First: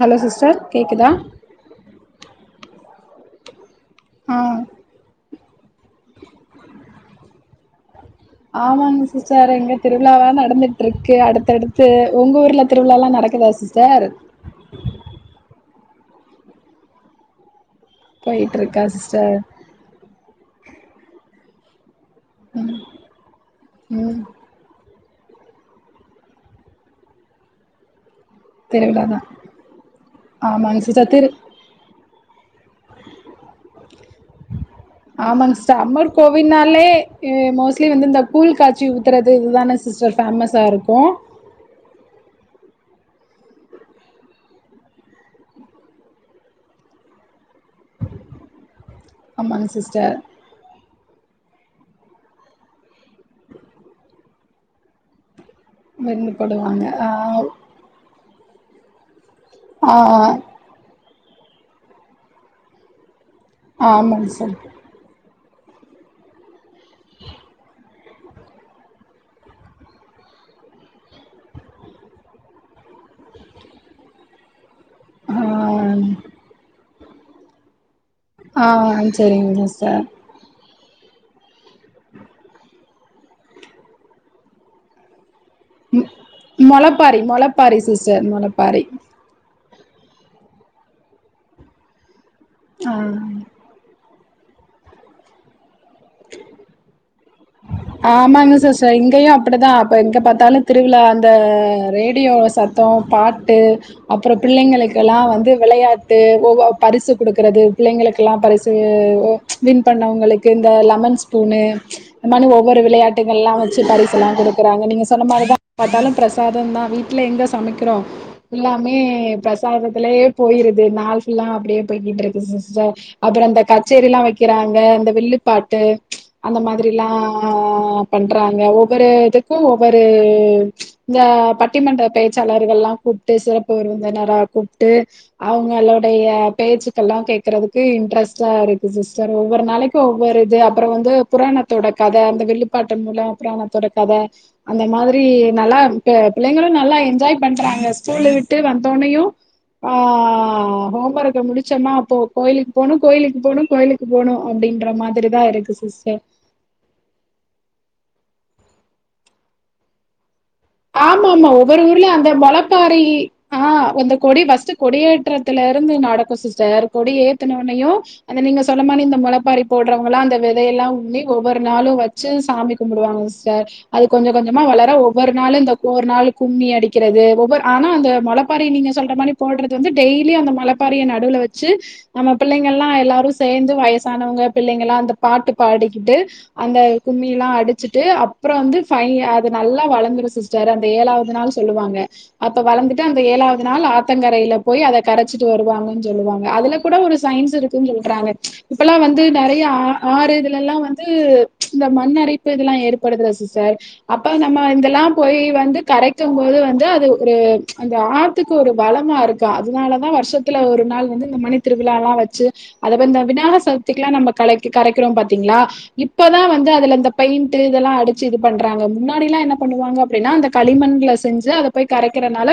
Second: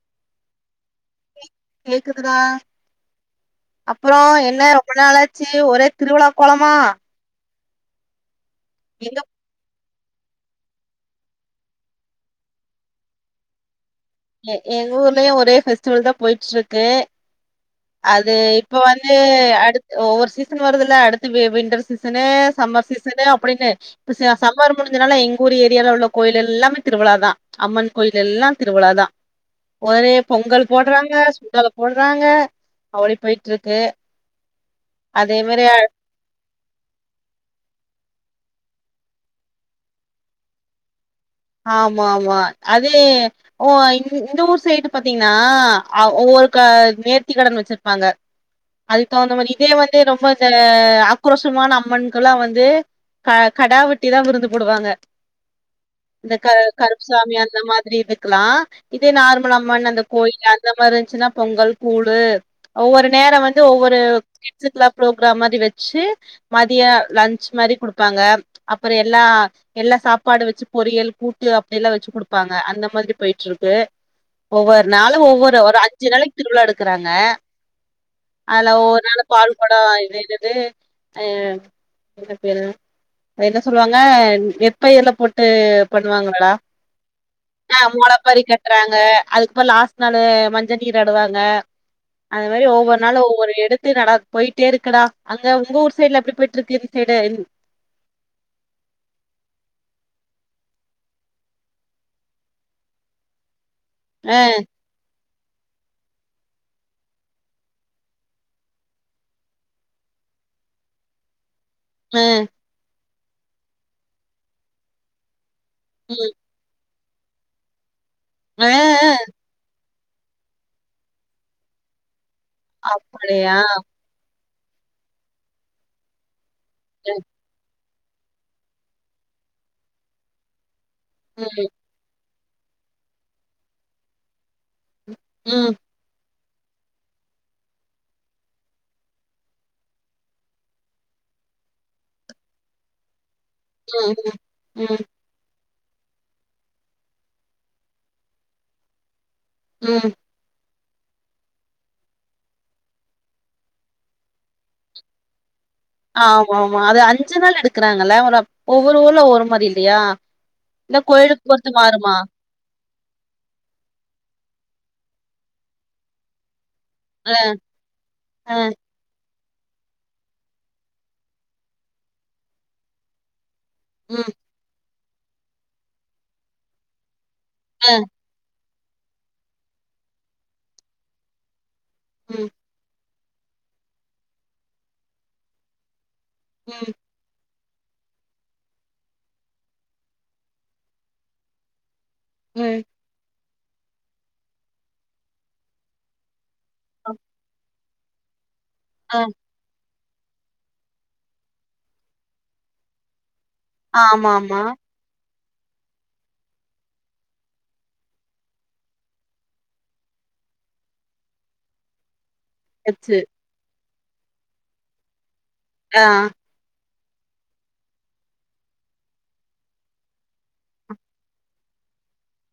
Hello sister கேட்குதா கேக்குதுடா அப்பறோ ஆ என்ன ரொம்ப நாளாச்சு ஒரே திருவிழாக் கோலமா ஆமாங்க எங்க சிஸ்டர் எங்க திருவிழாவா நடந்துடுருக்கு அடுத்தடுத்து உங்க ஊருல திருவிழாலா நடக்குதா சிஸ்டர் எ எங்க ஊர்லயு ஒரே ஃபெஸ்டிவல் தா போயிட்ருக்கு அது போயிட்டு இப்ப இருக்கா வந்து சிஸ்டர் அடுத் ஒவ்வொர் சீசன் வருதுல்ல அடுத்து வி விண்ட்டர் சீசனு சம்மர் சீசனு அப்டின்னு ம் [unintelligible] சம்மர் முடிஞ்சனால எங் ஊரு ஏரியால உள்ள கோயில் எல்லாமே திருவிழா தா அம்மன் கோயில் எல்லா திருவிழா தா ஒரே பொங்கல் ஆமாங்க போட்றாங்க சுண்டல போட்றாங்க அதே ஆமாங் மாரி சிஸ்டர் அம்மர் கோவில்னாலே ஏ மோஸ்ட்லி வந்து இந்த கூழ் காச்சி ஊத்துறது இதுதான சிஸ்டர் ஃபேமஸாருக்கு ஆமாம்மா அதே ஓ அ இந்த ஊர் சைடு பாத்திங்ன்னா அவ் ஒவ்வொர்க்கா நேர்த்தி கடன் வெச்சிற்ப்பாங்க [inaudible] அதுக் தகுந்த மாறி ஆமாங்க இதே வந்து சிஸ்டர் ரொம்ப இந்த ஆக்ரோஷமான அம்மன்கல்லா வந்து க கடா வெட்டி தா விருந்து போடுவாங்க விருந்து இந்த க போடுவாங்க ஆ கருப்சாமி அந்த மாதிரி இதுக்குலா இதே நார்மல் அம்மன் ஆ அந்தக் கோயில்ல இந்த மாரின்ச்சினா பொங்கல் கூழு ஒவ்வொரு நேர வந்து ஒவ்வொரு ஆமாங்க சிஸ்டர் கிட்ஸுக்லா புரோக்ராம் மாதிரி வெச்சு மதிய லன்ச் மாரி குடு ப்பாங்க அப்புற எல்லா எல்லா சாப்பாடு வெச்சு பொரியல் கூட்டு அப்டி எல்லா வெச்சு குடுப்பாங்க அந்த மாதிரி போயிட்ருக்கு ஒவ்வொரு நாளு ஆ ஒவ்வொரு ஒரு அஞ்சு நாளைக் திருவிழா எடுக்குறாங்க ஆனா ஒவ்வொரு ஆ நாளு சரிங்க பால் கொடோ [unintelligible] சிஸ்டர் [unintelligible] என்ன பேரு த என்ன சொல்லுவாங்க எப்ப எல போட்டு டு பண்வாங்களாடா மொளப்பாரி ஆ மொளப்பாரி அம்மாலா சிஸ்டர் பறி மொளப்பாரி கட்றாங்க அதுக் தா லாஸ்ட் நாலு மஞ்ச நீர் ஆடுவாங்க அத் மேறி ஆ ஒவ்வொர் நாளு ஒவ்வொரு எடுத் [unintelligible] போய்ட்டேருக்குடா அங்க உங்க ஊர் சைட்ல எப்டி போய்ட்ருக்கு இந் சைடு ன் ஆமாங்க சிஸ்டர் இங்கயு அப்டித்தா அப்ப எங்க பாத்தாலு திருவிழா அந்த ரேடியோ சத் தோ பாட்டு அப்ற ஆ பிள்ளைங்களுக் கெல்லா வந்து வெளயாட்டு ஒவ் ஒ பரிசு குடுக்றது பிள்ளைங்களுக்கெல்லா பரிசு ஒ வின் பண்ணவுங்களுக்கு இந்த லெமன் ஸ்பூன்னு ஆ இன் மானி ஒவ்வொரு விளையாட்டுங்கெல்லா வெச்சு பரிசெல்லா குடுக்குறாங்க நீங்க சொன்ன மாறி தா பாத்தாலு ம் ப்ரசாத் தந்தா வீட்ல எங்க சமைக்குறோ ஆ எல்லாமே ஆ பிரசாதத் துலேயே போயிருது நாள் ஃபுல்லா அப்டியே போய்கிட்ருக்கு சிஸ்டர் அப்படியா அப்பறந்த கச்சேரில்லா வெக் கிறாங்க அந்த வில்லுப்பாட்டு அந்த மாத்ரில்லா பண்றாங்க ஒவ்வொரு இதுக்கு ஒவ்வொரு இந்த ம் பட்டிமன்றப் பே சாளர்கல்லா கூப்ட்டு சிறப்பு விருந்தினரா கூப்ட்டு ம் ம் அவங்களுடயப் பேச்சு கல்லா கேக்குறதுக்கு இன்ட்ரெஸ்ட்டாருக்கு சிஸ்டர் ஒவ்வொரு நாளைக்கு ஒவ்வொரு இது அப்றோ வந்து புராணக் தோடக் கத அந்த வில்லுப்பாட்டு மூலோ அப்றோ புராணத்தோடக் ம் கத அந்த ம் ம் மாதிரி நல்லார்ந் இப்ப பிள்ளைங்களு நல்லா என்ஜாய் பண்றாங்க ஸ்கூல்லு விட்டு வந்தோனயு ஆ ம் ஹோம்பர்க் போ முடுச்சமா அப்போ கோய்லுக் போனு கோய்லுக்கு போனு கோய்லுக்கு போனு அப்டின்ற மாதிரி தா இருக்கு சிஸ்ட ஆமா ஆமா அது அஞ்சு நாள் எடுக்குறாங்கல்ல ஒரு ஒவ்வொரு ஊர்ல ஒரு மாரி இல்லயா ஆமா ஆமா ஒவ்வொரு ஊர்ல அந்த மொளப் பாரி ஆ அந்த கொடி ஃபர்ஸ்ட்டு கொடியேற்றத்துலருந்து நடக்கு சிஸ்ட்ர் கொடி ஆ ஏத்துன ஒன்னயூ அது ஆ நீங்க சொன்ன மாரி இந்த மொளப்பாரி போட்றவங்களா அந்த வெதயல்லா உண்ணி ஒவ்வொரு நாளு வெச்சு சாமி கும்புடுவாங்க சிஸ்டர் அது கொஞ்சோ ம் கொஞ்சோ மா வளர ஒவ்வொரு நாளு இந்த ஒரு நாள் கும்மி அடிக்கிறது ஒவ்வொர் ஆனா ஆ அந்த மொளப் பாரி நீங்க சொல்ற மாரிப் போட்றது வந்து டெய்லி அந்த மொளப்பாரிய நடுவுல வெச்சு நம்ம ம் பிள்ளைங் எல்லா எல்லாரு சேர்ந்து வயசானவங்க பிள்ளைங்கல்லா அந்த பாட்டு பாடிக்கிட்டு அந்த ம் கும்மியில்லா அடிச்சிட்டு அப்பற வந்து ஃபை அது நல்லா வளந்துருஸ் சிஸ்டர் அந்த ஏழாவது நாள் சொல்லுவாங்க அப்ப ம் வளந்து ட்டு அந்த ஏழாவது நாள் ஆத்தங்கரைலப் போய் அத கரச்சிட்டு வருவாங்கன் சொல்லுவாங்க அதுல கூட ஒரு சைன்ஸ் இருக் க்குன் சொல்றாங்க இப்பல்லா ஆ வந்து நெறயா ஆ ஆறு இதுலல்லா வந்து இந்த மண்ணரிப்பு இதெல்லா ஏற்படுதுல சிஸ்டர் ஆமா அப்ப ஆமா நம்ம இந்தெல்லா போய் வந்து கரைக்கு போது வந்து அது ஒரு அந்த ஆத்துக்கு ஒரு வளமா இருக்கா அதுனால தா வருஷத்து த்துல ஒரு நாள் வந்து இந்த மணி திருவிழாலா வச்சு அத வச்சு வந்து விநாயகர் சதுர்த்திக்குலா நம்ப கலக் கரைக்கிறோ பாத்தீங்ளா ஆ இப்பதா வந்து அதுல இந்த பெயிண்ட்டு இதெல்லா அடிச்சு இது பண்றாங்க முன்னாடிலா என்ன பண்ணுவாங்க அப்டின்னா அந்த களிமண்ல செஞ்சு அத போய் கரைக்கிறனால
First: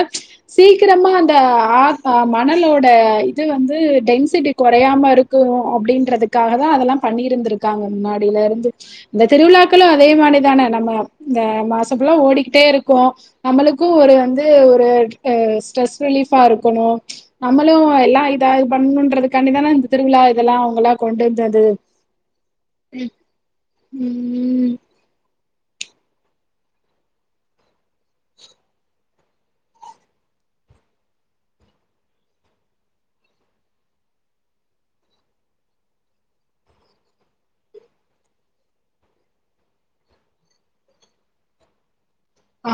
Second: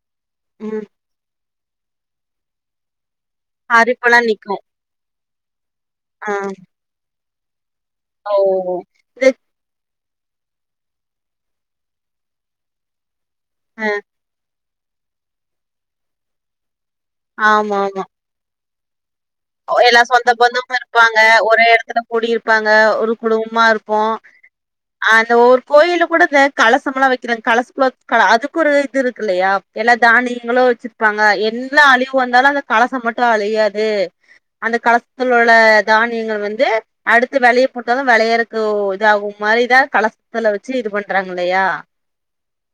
ம் சீக்கிரமா அந்த இந்த ஆத் ஆ மணலோட இது வந்து அரிப்பெல்லாம் நிக்கும் டென்சிட்டி கொறயாம இருக்கு அப்டின் ஆ றதுக்காக தா அதெல்லா பண்ணிருந்திருக்காங்க ஓ முன்னாடிலருந்து இந்த இது திருவிழாக்களு அதே மாரிதான நம்ம இந்த மாச ஃபுல்லா ஓடிக்கிட்டே இருக்கு நம்மளுக்கு ஆ ஒரு வந்து ஒரு ஸ்ட்ரெஸ் ரிலீஃபா இருக்கணு நம்மளு ஆமா ஆமா எல்லா தா இது பண்ணுன்றதுக்கு எல்லா சொந்த பந்தமு இருப்பாங்க வந்தது ஒரே எடத்துல கூடிருப்பாங்க ஒரு குடும்பமா இருக்கு ம் அந்த ஒரு கோயில்லக் கூட இந்த கலசமுல்லா வெக்கிறாங்க கலசக்லோகல் அதுக் ஒரு இதுருக்குல்லயா எல்லா தானியிங்களு வச்சிர்ப்பாங்க என்ன அழிவு வந்தாலு அந்த கலச மட்டு அழியாது அந்த கலசத்துல உள்ள தானியங்கள் வந்து அடுத்து வெளைய போட்டாலு வெளையறக்கு ஓ இது ஆகு மாரிதா கலசத்துல வச்சி இது பண்றாங்கல்லயா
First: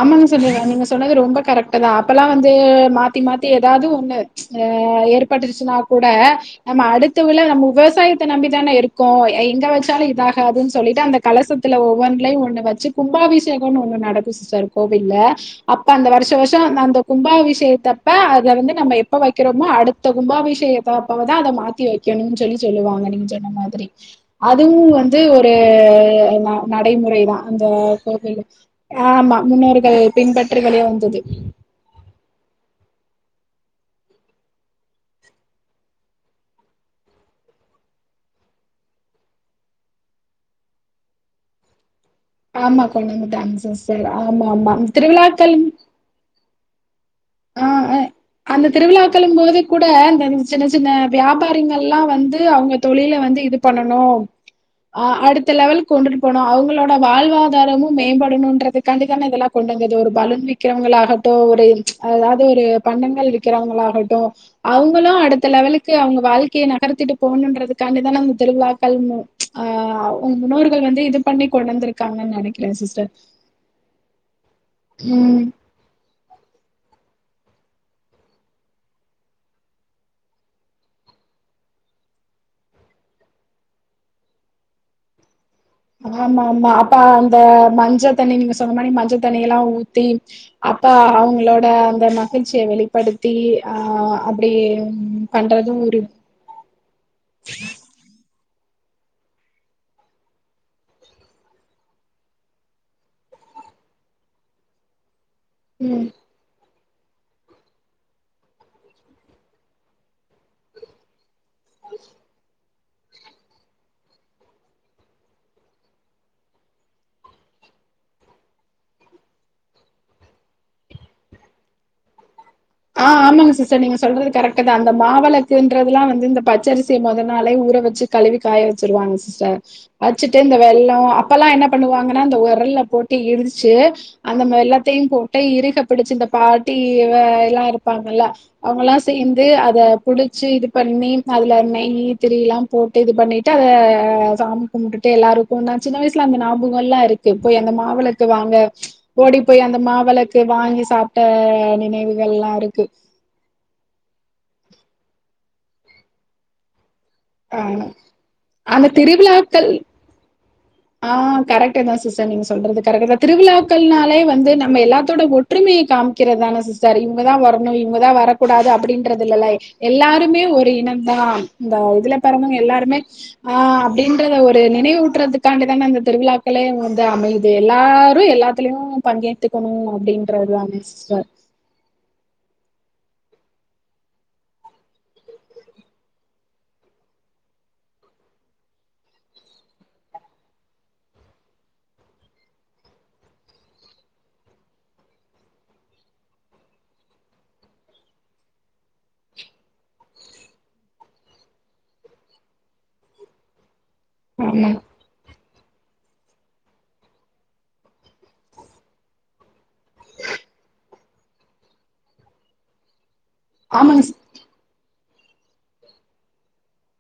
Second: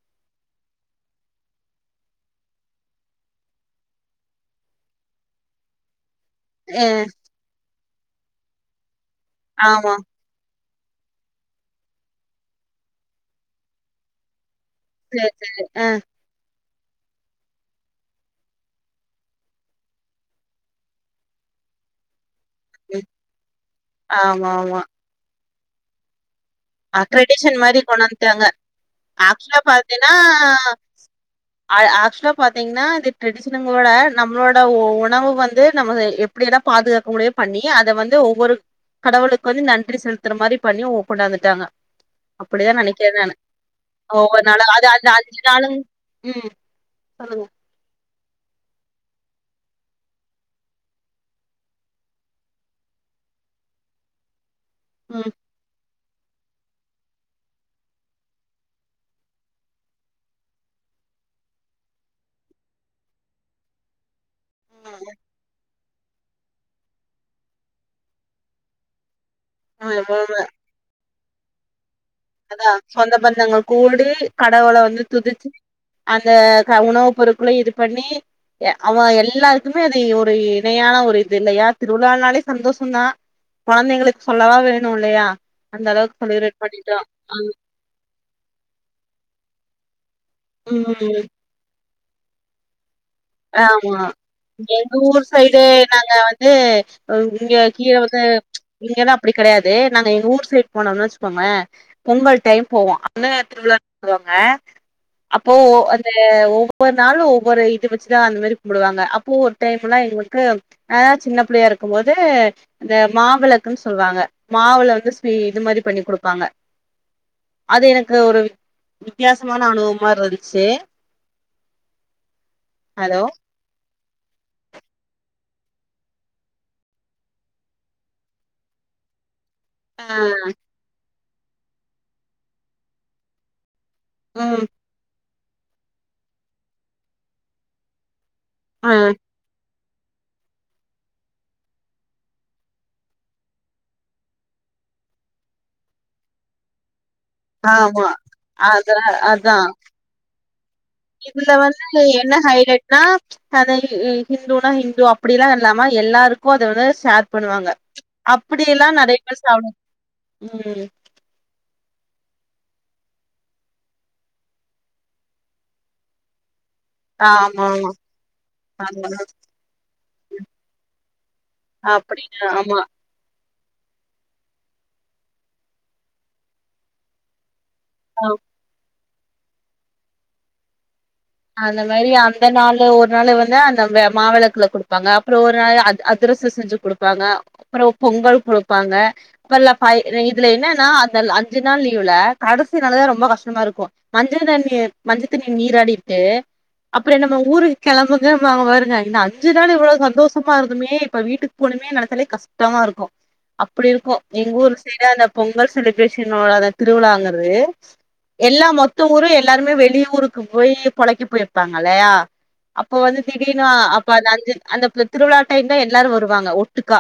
ஆமாங்க சொல்லி நீங்க சொன்னது ரொம்ப கரக்ட்டுதா அப்பல்லா வந்து மாத்தி மாத்தி எதாவ்து ஒன்னு ஆ ஏற்பட்ருச்சின்னாக் கூட நம்ம ஆ அடுத்த வேல நம்போ விவசாயத்த நம்பி தான இருக்கோ எங்க ஆமா வச்சாலு இதா அதுன் சொல்லிட்டு அந்த கலசத்துல ஒவ்வொன்லயு ஒன்னு வச்சு கும்பாபிஷேகம்னு ஒன்னு நடக்கு சிஸ்டர் கோவில்ல சேரி சேரி அப்ப ஆ அந்த வருஷ வருஷ த்த அந்த கும்பாபிஷேகத்தப்ப அத வந்து நம்ம எப்ப வக்கிறோமோ அடுத்த கும்பாபிஷேகத்தப்பதா அத மாத்தி வ நிக்கணுன் சொல்லி சொல்லுவாங்க நீங்க சொன்ன மாதிரி ஆமா அதுவு ஆமா வந்து ஒரு நா அ நடைமுறைதா ட்ரெடிஷன் அந்த மாரி கொண்டு கோவில் வந்துட்டாங்க ஆமா ஆக்சுவலா முன்னோர்கள் பின்பற்று வழிய வந்தது அது ஆக்சுவலா பாத்தீங்ன்னா இது ட்ரெடிஷனங்களோட நம்ளோட உணவு வந்து நம்மள எப் ப்டியெல்லா பாதுகாக்க முடியுமோ பண்ணி அத வந்து ஒவ்வொரு கடவுளுக்கு வந்து நன்றி செலுத்துற மாரி பண்ணி ஒக் கொண்டாந்துட்டாங்க அப்டிதா ஆமா கொண்டு நெனைக்கிறே நானு வந்துட்டாங்க சிஸ்டர் ஒவ்வொரு ஆமா ஆமா நாளும் அது அந்த அஞ்சு திருவிழாக்கள் நாளும் ம் சொல்லுங்க ஆ அந்த திருவிழாக்களும் போது கூட அந்த சின்ன சின்ன வியாபாரிங்கல்லாம் வந்து அவங்க தொழில வந்து இது பண்ணணு ஆ அடுத் ம். அடுத்த லெவல்க் கொண்டுட்டு போனு அவங்களோட வாழ்வாதாரமு மேம்படணுன்றதுகாண்டி தான இதெல்லா கொண்டு வந்தது ஒரு பலூன் வித் க்கிரவங்களாகட்டு ஒரு அதாவது ஒரு பண்டங்கள் விக்கிறவங்களாகட்டும் அவங்களும் அடுத்த லெவலுக்கு அவங்க வாழ்க் க்கைய நகர்த்திட்டு போணுன்றதுக்காண்டிதான இந்த திருவிழாக்கள் ஆ ம். ம், முன்னோர்கள் வந்து இது பண்ணி கொண்டுவந்துருக் அதா சொந்த பந்தங்கள் கூடி கடவுள வந்து ம் துதிச்சு அந்த உணவுப் பொருட்களும் இது பண்ணி அவன் எல்லாருக்குமே இது ஒரு இணையான ஒரு இது இல்லயா திருவிழானாலே சந்தோஷந்தா கொழந்தைங்களுக்கு சொல்லவா வேணு இல்லையா அந்த அளவுக்கு செலிபிரேட் பண்ணிட்டோ இந்த மஞ்ச தண்ணி நீங்க சொன்ன மாரி மஞ்ச தண்ணி எல்லா ஊத்தி அப்ப ம் அவங்களோட அந்த மகிழ்ச்சிய வெளிப்படுத்தி ஆ ஆமா அப்டி எங்க ஊர் சைடு பண்றது ஒரு நாங்க வந்து இங்க கீழ வந்து இங்கல்லா அப்டி கெடயாது நாங்க எங்க ஊர் சைடு போனோன்னா வச்சுக்கோங்களே பொங்கல் டைம் போவோ அப்பவே திருவிழானு சொல்லுவாங்க அப்போ ம் அந்த ஒவ்வொரு நாளு ஒவ்வொரு வச்சுதா அந்த மாரி கும்பிடுவாங்க அப்போ ஒரு டைம்ல்லா எங்களுக்கு அ சின்ன பிள்ளையா இருக்கும் போது இந்த மாவிளக்குன்னு சொல்லுவாங்க மாவுள வந்து ஸ்வி இது மாரி பண்ணி குடுப்பாங்க அது எனக்கு ஒரு வி வித்தியாசமான அனுபவமாருந்துச்சு ஆ ஹலோ ஆமாங்க சிஸ்டர் சிஸ்டர் நீங்க சொல்றது கரெக்டுதா அந்த மாவெலக்குன்றதுலா வந்து இந்த பச்சரிசிய மொத நாளே ஊற வச்சு கழுவி காய வச்சிருவாங்க சிஸ்டர் ஆ வச்சிட்டு இந்த வெல்லோ அப்பல்லா என்ன பண்ணுவாங்கன்னா இந்த வொரல்ல போட்டு இடிச்சு அந்த ம் வெல்லத்தையு போட்டு இறுக பிடிச்சு இந்த பாட்டி ஆ எல்லா இருப்பாங்கல்ல அவங்கெல்லா ம் சேந்த் அத புடிச்சு இது பண்ணி அதுல நெய் திரிலா போட்டு இது பண்ணிட்டு அத சா கும்பிட்டுட்டு எல்லாருக்கும் நா சின்னவயசல அந்த ஞாபகல்லா இருக்கு போய் அந்த ஆமா மாவிளக்கு வாங்க அதா ஓடி அதா போய் அந்த மாவளக்கு வாங்கி சாப்ட்ட இதுல வந்து நினைவு என்ன ஹைலைட்னா அது ஹிந்துனா ஹிந்து அப்டிலா யில்லாம எல்லாருக்கு அத வந்து ஷேர் ஆ பண்ணுவாங்க அந்த அப்டில்லா நெறைய பேர் திருவிழாக்கள் சாப்ட ம் ஆ கரெக்ட் தா சிஸ்டர் நீங்க சொல்றது கரெக்ட் தா திருவிழாக்கள்னாலே வந்து நம்ம எல்லாத்தோட ஓட் ஒற்றுமைய காமிக்கிறதான சிஸ் சர் இவங்கதா ஆமா வரணு ஆமா இவங்கதா வரக்கூடாது ஆமா அப்டின்றது இல்லல எல்லாருமே ஒரு இனம் தா இந்த இதுல அப்டின்னு பெறந்தவங்க ஆமா எல்லாருமே ஆ அப்டின்றத ஒரு நினைவூட்டுறதுக்கு அதுக்காண்டி தான அந்த திருவிழாக்களே வந்து அமையுது எல்லாரு ஆ எல்லாத்துலயு பங்கேத்துக்கணு அப்டின்றது தான சிஸ்டர் அந்த மாரி அந்த நாளு ஒரு நாள் வந்து அந்த மாவிளக்குல குடுப்பாங்க அப்றம் ஒரு நாள் அது அதுரசம் செஞ்சு குடுப்பாங்க அப்றோ பொங்கல் குடுப்பாங்க அப்பல்ல ப இ இதுல என்னன்னா அந்த அஞ்சு நாள் லீவுல கடசி நாளுதா ரொம்போ கஷ்டமாருக்கு மஞ்ச தண்ணீர் மஞ்சத்தண்ணி நீராடிட்டு அப்றோ நம்ம ஊருக்கு கெளம்புங்க [unintelligible] பாருங்க இந்த அஞ்சு நாளு இவ்ளோ சந்தோஷமாருந்தோமே இப்ப வீட்டுக் போனுமே நெனச்சாலே கஷ்டமாருக்கு அப்படியிருக்கு ஆமா எங்கூர் சைடு அந்த பொங்கல் செலிப்ரேஷனோடா அத திருவிழாங்கறது எல்லா மொத்த ஊரு எல்லாருமே வெளிய ஊருக்கு போயி பொழைக்க போயிருப்பாங்கல்லயா அப்போ வந்து திடீர்னு ஆமாங்க அப்ப சிஸ் அந்த அஞ்சு அந்த ப் திருவிழா டைம் தா எல்லாரு வருவாங்க ஒட்டுக்கா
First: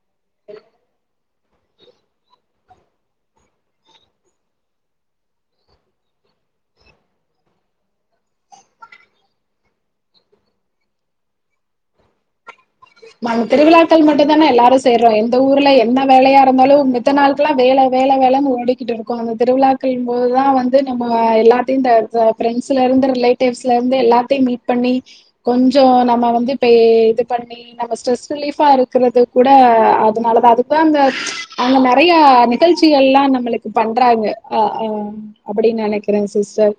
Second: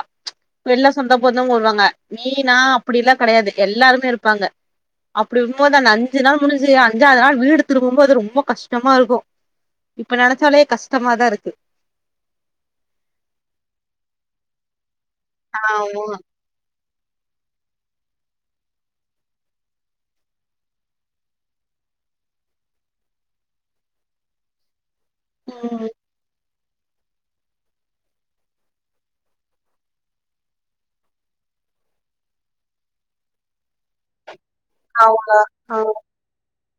எல்லா சொந்த பந்தவங்வருவாங்க நீ நா அப்டில்லா கெடயாது எல்லாருமே இருப்பாங்க அப்டிருக்கும்போது அந்த அஞ்சி நாள் முடிஞ்சு அஞ்சாவது நாள் வீடு திரும்பும்போது ரொம்போ கஷ் கஷ்டமாருக்கு இப்ப நெனச்சாலே கஷ்டமாதாருக்கு மன் திருவிழா டைம் மட்டுந்தானே எல்லாரு சேர்றோ எந்த ஊர்ல என்ன ஆமா வேலையா இருந்தாலு மித்த நாள்க்கல்லா வேல வேல வேலன் ஓடிக்கிட்டுருக்கோ அந்த திருவிழாக்கள்ம்போது தா வந்து நம்மோ எல்லா திந்த ப ஃப்ரெண்ட்ஸ்லருந்து ரிலேட்டிவ்ஸ்லந்து எல்லாத்தயும் மீட் பண்ணி கொஞ்சோ ம் நம்ம வந்து இப்ப இது பண்ணி நம்ப ஸ்ட்ரெஸ் ரிலீஃபாருக்கறது கூட அதனாலதா அதுக்குதா அந்த அங்க நெறயா நிகழ்ச்சிகள்ல்லா நம்மளுக்கு பண்றாங்க அ ஆ அவுங்களா ஆ அப்டின் நெனைக்கிறே சிஸ்டர்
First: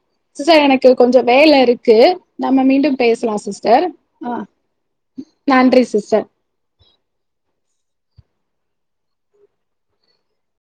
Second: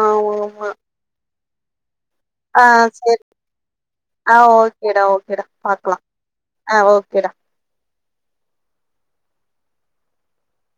ஆமா சிஸ்டர் ஆமா எனக்கு கொஞ்ச வேலயிருக்கு நம்ம ஆ மீண்டும் சேரி பேசலா சிஸ்டர் ஆ ஓகேடா ஓகேடா பாக்லா ஆ ஓகேடா